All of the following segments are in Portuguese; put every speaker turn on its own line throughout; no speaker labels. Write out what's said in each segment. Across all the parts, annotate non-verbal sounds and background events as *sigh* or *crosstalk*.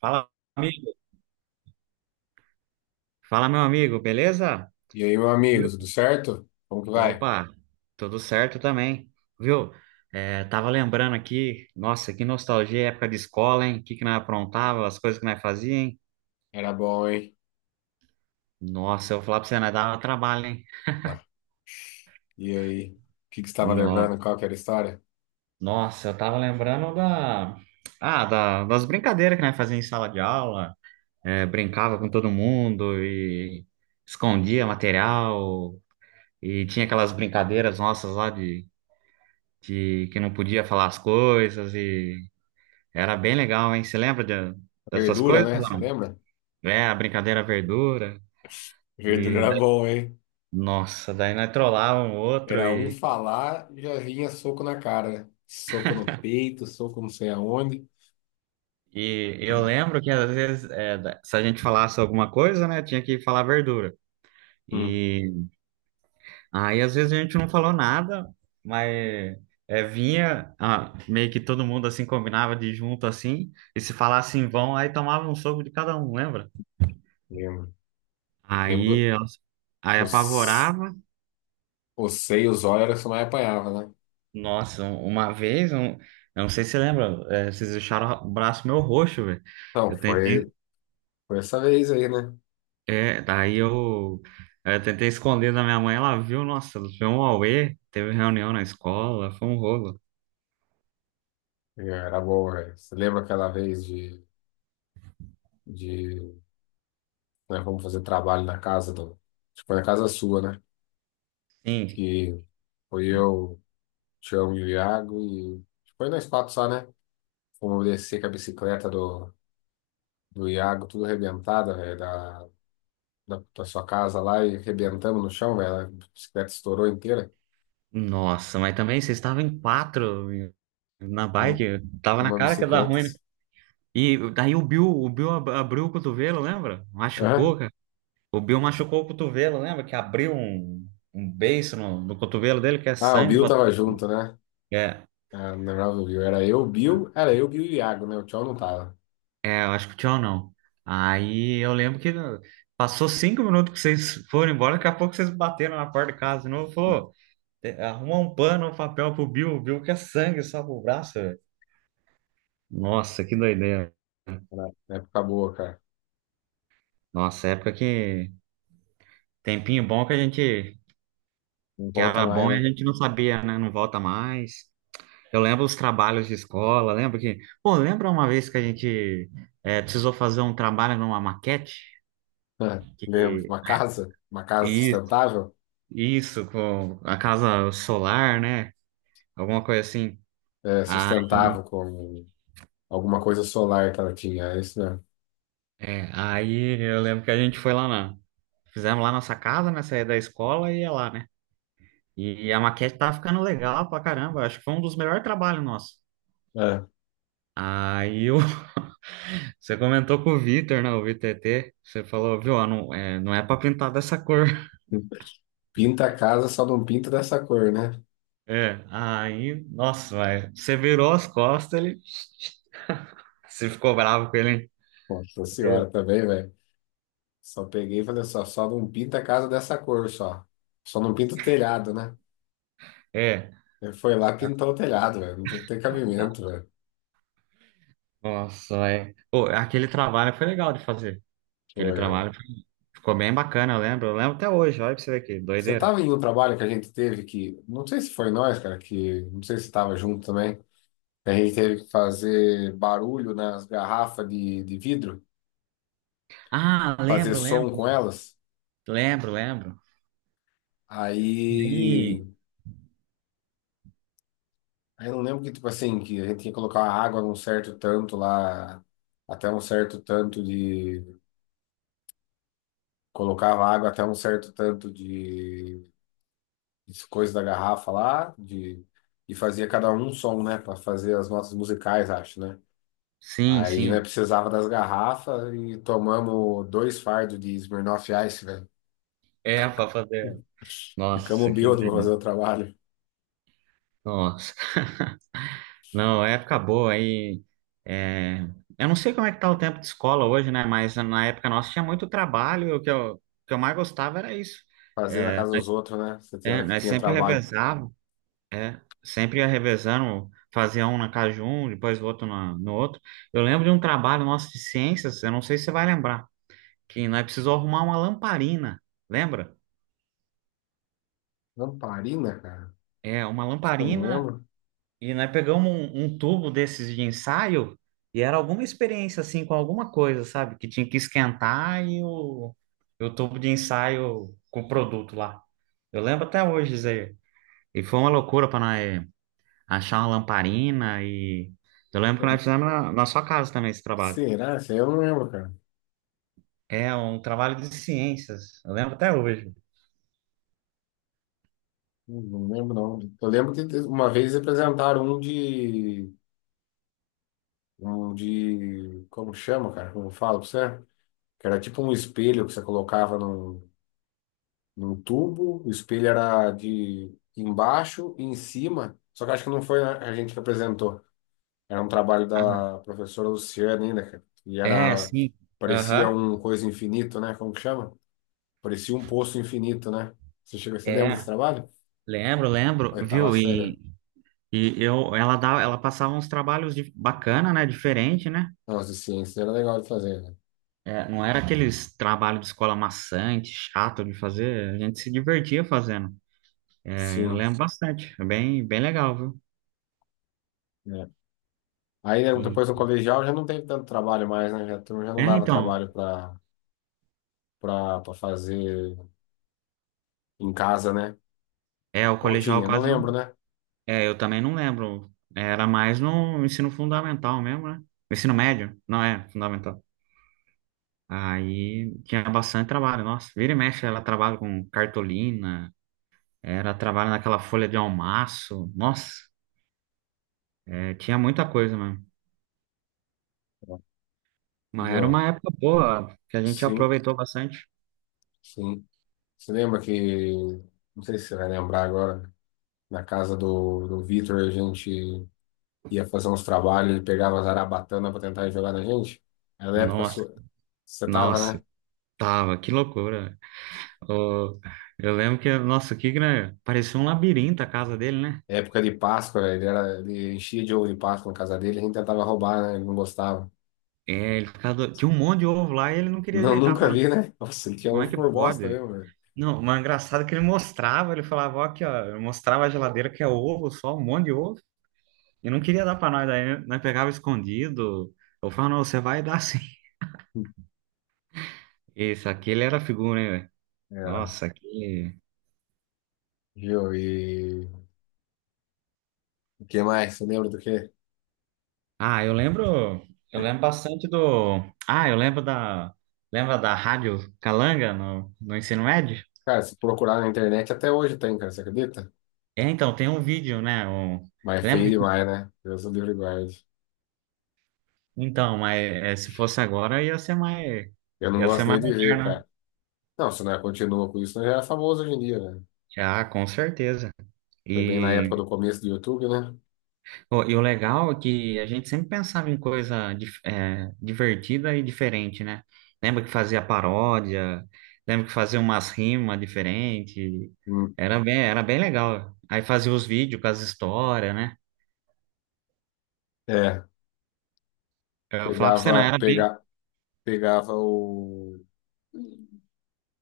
Fala, amigo. Fala, meu amigo, beleza?
E aí, meu amigo,
Viu?
tudo certo? Como que vai?
Opa, tudo certo também, viu? É, tava lembrando aqui, nossa, que nostalgia, é época de escola, hein? O que que nós aprontava, as coisas que nós fazia, hein?
Era bom, hein?
Nossa, eu vou falar pra você, nós dava trabalho, hein?
Tá. E aí, o que que você estava
No-
lembrando? Qual que era a história?
Nossa, eu tava lembrando da... Ah, das brincadeiras que nós fazia em sala de aula, é, brincava com todo mundo e escondia material e tinha aquelas brincadeiras nossas lá de que não podia falar as coisas e era bem legal, hein? Você lembra dessas
Verdura,
coisas?
né? Você
Não?
lembra?
É, a brincadeira verdura
Verdura
e
era
daí-
bom, hein?
nossa, daí nós trollava um outro
Era um falar, já vinha soco na cara, né? Soco no peito, soco não sei aonde.
e eu lembro que às vezes é, se a gente falasse alguma coisa, né, tinha que falar verdura.
Hum,
E aí às vezes a gente não falou nada, mas é, vinha meio que todo mundo assim combinava de ir junto assim e se falasse em vão, aí tomava um soco de cada um, lembra?
lembro. Lembro
Aí,
que
nossa, aí
os,
apavorava.
os seios, olhos era o que você mais apanhava, né?
Nossa, uma vez, um, eu não sei se você lembra, é, vocês deixaram o braço meu roxo, velho.
Não,
Eu tentei,
foi essa vez aí, né?
é, daí eu tentei esconder da minha mãe, ela viu, nossa, foi um auê, teve reunião na escola, foi um rolo.
Era bom, velho. Você lembra aquela vez de, de né? Vamos fazer trabalho na casa do. Acho que foi na casa sua, né?
Sim,
Que foi eu, Tião e o Iago e. Acho que foi nós quatro só, né? Fomos descer com a bicicleta do Iago, tudo arrebentada, velho, da sua casa lá e arrebentamos no chão, velho. A bicicleta estourou inteira
nossa, mas também vocês estavam em quatro na
nu-
bike, tava na
numa
cara que ia dar
bicicleta.
ruim, né? E daí o Bill, o Bill abriu o cotovelo, lembra? Machucou,
Aham.
cara. O Bill machucou o cotovelo, lembra? Que abriu um, um beiço no, no cotovelo dele, que é
Ah, o
sangue
Bill
pra
tava junto, né?
é.
Ah, não lembrava do Bill. Era eu, o Bill e o Iago, né? O Tião não tava.
É, eu acho que o tchau não. Aí eu lembro que passou 5 minutos que vocês foram embora, daqui a pouco vocês bateram na porta de casa de novo, falou, arruma um pano, um papel pro Bill, o Bill quer sangue só pro braço, velho." Nossa, que doideira.
Era época boa, cara.
Nossa, época que tempinho bom que a gente,
Não
que
volta
era
mais,
bom e
né?
a gente não sabia, né? Não volta mais. Eu lembro os trabalhos de escola, lembro que, pô, lembra uma vez que a gente precisou fazer um trabalho numa maquete?
É, lembro, uma casa
Que,
sustentável,
isso, com a casa solar, né? Alguma coisa assim.
é,
Ah,
sustentável com alguma coisa solar que ela tinha, é isso mesmo.
é. Aí eu lembro que a gente foi lá na. Fizemos lá nossa casa, né? Saía da escola e ia lá, né? E a maquete tava ficando legal pra caramba. Acho que foi um dos melhores trabalhos nossos.
É.
Aí eu... *laughs* você comentou com o Vitor, né? O Vitor ET. Você falou, viu? Ó, não é, não é pra pintar dessa cor. *laughs*
Pinta a casa, só não pinta dessa cor, né?
É. Aí, nossa, vai. Você virou as costas, ele. *laughs* Você ficou bravo com ele, hein?
Nossa senhora também, velho. Só peguei e falei só não pinta a casa dessa cor, só. Só não pinta o telhado, né?
É.
Ele foi lá e pintou o telhado, velho. Não tem cabimento, velho.
Nossa, é. Pô, aquele trabalho foi legal de fazer. Aquele
Foi, velho.
trabalho ficou bem bacana, eu lembro. Eu lembro até hoje, olha pra você ver aqui,
Você
doideira.
tava em um trabalho que a gente teve que, não sei se foi nós, cara, que, não sei se você tava junto também. A gente teve que fazer barulho nas garrafas de vidro,
Ah,
fazer som com elas.
lembro.
Aí,
Aí,
aí, eu não lembro que, tipo assim, que a gente tinha que colocar a água num certo tanto lá, até um certo tanto de. Colocava água até um certo tanto de, coisa da garrafa lá, de, e fazia cada um um som, né, para fazer as notas musicais, acho, né?
sim,
Aí, né,
sim.
precisava das garrafas e tomamos dois fardos de Smirnoff Ice, velho.
É, *laughs* pra fazer.
Ficamos
Nossa, que.
bêbados pra fazer o trabalho.
Nossa. Não, é época boa aí. É, eu não sei como é que tá o tempo de escola hoje, né? Mas na época nossa tinha muito trabalho. E o que eu mais gostava era isso.
Fazer na casa dos outros, né? Você tem
É,
hora que
nós
tinha
sempre
trabalho.
revezávamos. É, sempre ia revezando, fazia um na casa de um, depois o outro no outro. Eu lembro de um trabalho nosso de ciências, eu não sei se você vai lembrar, que nós precisou arrumar uma lamparina, lembra?
Lamparina, cara?
É, uma
Acho que eu não
lamparina,
lembro.
e nós pegamos um, um tubo desses de ensaio, e era alguma experiência, assim, com alguma coisa, sabe? Que tinha que esquentar e o tubo de ensaio com o produto lá. Eu lembro até hoje, Zé. E foi uma loucura para nós achar uma lamparina e. Eu lembro que nós fizemos na, na sua casa também esse trabalho.
Será? Isso aí eu não lembro, cara.
É um trabalho de ciências, eu lembro até hoje.
Não, não lembro, não. Eu lembro que uma vez apresentaram um de... Um de... Como chama, cara? Como eu falo pra você? Que era tipo um espelho que você colocava num tubo. O espelho era de embaixo e em cima. Só que acho que não foi a gente que apresentou. Era um trabalho
Ah,
da professora Luciana ainda, cara.
é, sim.
Parecia
Aham.
um coisa infinito, né? Como que chama? Parecia um poço infinito, né? Você lembra desse
É,
trabalho?
lembro, lembro,
Oitava
viu?
série.
E eu, ela dava, ela passava uns trabalhos de, bacana, né? Diferente, né?
Nossa, de ciência era legal de fazer, né?
É, não era aqueles trabalhos de escola maçante, chato de fazer. A gente se divertia fazendo. Eu
Sim.
lembro bastante. É bem, bem legal, viu?
Né? Aí né,
E,
depois do colegial já não teve tanto trabalho mais, né? Já, a turma já
é,
não dava
então,
trabalho para fazer em casa, né?
é, o
Ou
colegial
tinha, não
quase.
lembro, né?
É, eu também não lembro. Era mais no ensino fundamental mesmo, né? Ensino médio? Não, é, fundamental. Aí tinha bastante trabalho. Nossa, vira e mexe, ela trabalha com cartolina, era trabalho naquela folha de almaço. Nossa, é, tinha muita coisa mesmo. Mas era
Viu?
uma época boa, que a gente
Sim,
aproveitou bastante.
sim. Você lembra que, não sei se você vai lembrar agora, na casa do Vitor, a gente ia fazer uns trabalhos, ele pegava as arabatanas para tentar jogar na gente. Era época
Nossa,
sua. Você tava,
nossa,
né?
tava, que loucura. Ô, eu lembro que, nossa, que grande, parecia um labirinto a casa dele, né?
Época de Páscoa, ele enchia de ovo de Páscoa na casa dele, a gente tentava roubar, né? Ele não gostava.
É, ele ficava, tinha um monte de ovo lá e ele não queria
Não, *laughs*
ajeitar pra.
nunca vi, né? Nossa, ele tinha
Como é
ovo
que
por bosta
pode?
mesmo, velho.
Não, mas é engraçado que ele mostrava, ele falava, ó, aqui, ó, eu mostrava a geladeira que é ovo, só um monte de ovo, e não queria dar pra nós, daí nós pegava escondido. Eu falava, não, você vai dar sim. Isso, aquele era figura, hein, velho?
Era.
Nossa, aquele.
Viu? E o que mais? Você lembra do quê?
Ah, eu lembro bastante do. Ah, eu lembro da. Lembra da Rádio Calanga no, no ensino médio?
Cara, se procurar na internet até hoje tem, cara, você acredita?
É, então, tem um vídeo, né? Um...
Mas é feio
Lembro que.
demais, né? Deus o livre e guarde.
Então, mas é, se fosse agora ia ser mais.
Eu não
Ia ser
gosto nem
mais
de ver,
moderno, né?
cara. Não, se não é, continua com isso, não já é famoso hoje em dia, né?
Já, com certeza.
Foi bem na época
E,
do começo do YouTube, né?
pô, e o legal é que a gente sempre pensava em coisa divertida e diferente, né? Lembra que fazia paródia, lembra que fazia umas rimas diferentes.
Hum.
Era bem legal. Aí fazia os vídeos com as histórias, né?
É,
Eu falava pra você, não,
pegava,
era bem.
pega, pegava o.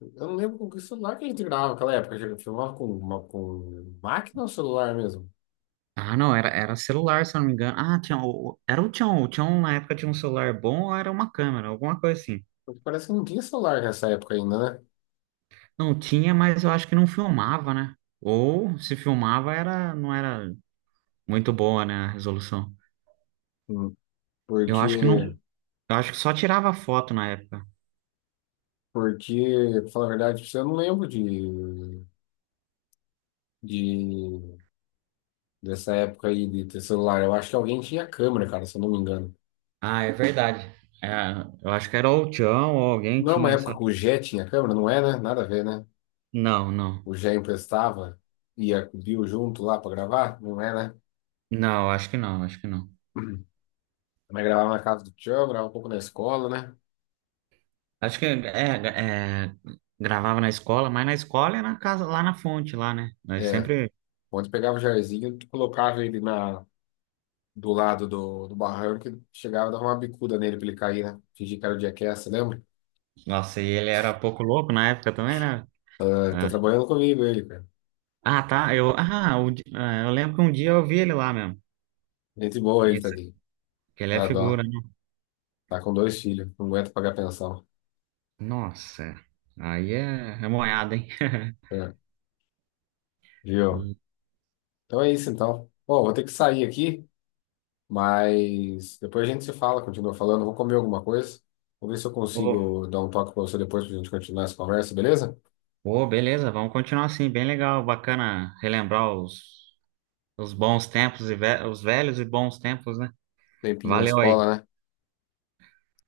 Eu não lembro com que celular que a gente gravava naquela época. A gente filmava com máquina ou celular mesmo?
Ah, não, era, era celular, se eu não me engano. Ah, tinha, era o Tchon. O Tchon, na época, tinha um celular bom ou era uma câmera, alguma coisa assim.
Porque parece que não tinha celular nessa época ainda, né?
Não tinha, mas eu acho que não filmava, né? Ou se filmava, era, não era muito boa, né, a resolução.
Hum,
Eu acho que não,
Porque,
eu acho que só tirava foto na época.
porque, pra falar a verdade, pra você, eu não lembro de, dessa época aí de ter celular. Eu acho que alguém tinha câmera, cara, se eu não me engano.
Ah, é verdade. É, eu acho que era ou o Tião ou alguém
Não é uma
tinha essa.
época que o Jet tinha câmera, não é, né? Nada a ver, né?
Não, não.
O Jé emprestava, ia com Bill junto lá pra gravar, não é, né?
Não, acho que não, acho que não.
Uhum. Mas gravava na casa do tio, gravava um pouco na escola, né?
Acho que é, é, gravava na escola, mas na escola e na casa, lá na fonte, lá, né? Nós
É,
sempre.
onde pegava o Jairzinho, tu colocava ele do lado do barranco e chegava e dava uma bicuda nele pra ele cair, né? Fingir que era o Jackass, lembra?
Nossa, e ele era pouco louco na época também, né?
Tá,
Ah,
tá trabalhando comigo ele, cara.
ah, tá. Eu, ah, o eu lembro que um dia eu vi ele lá mesmo.
Gente boa ele,
Isso,
tadinho.
que ele é
Dá dó.
figura, né?
Tá com dois filhos, não aguenta pagar pensão.
Nossa, aí é, é moiado, hein?
É, viu?
*laughs*
Então é isso então. Pô, vou ter que sair aqui. Mas depois a gente se fala, continua falando. Vou comer alguma coisa. Vou ver se eu consigo dar um toque para você depois para a gente continuar essa conversa, beleza?
Pô, beleza, vamos continuar assim, bem legal, bacana relembrar os bons tempos, e os velhos e bons tempos, né?
Tempinho da
Valeu aí,
escola, né?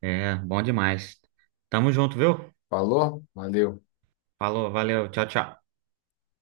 é, bom demais. Tamo junto, viu?
Falou, valeu.
Falou, valeu, tchau, tchau.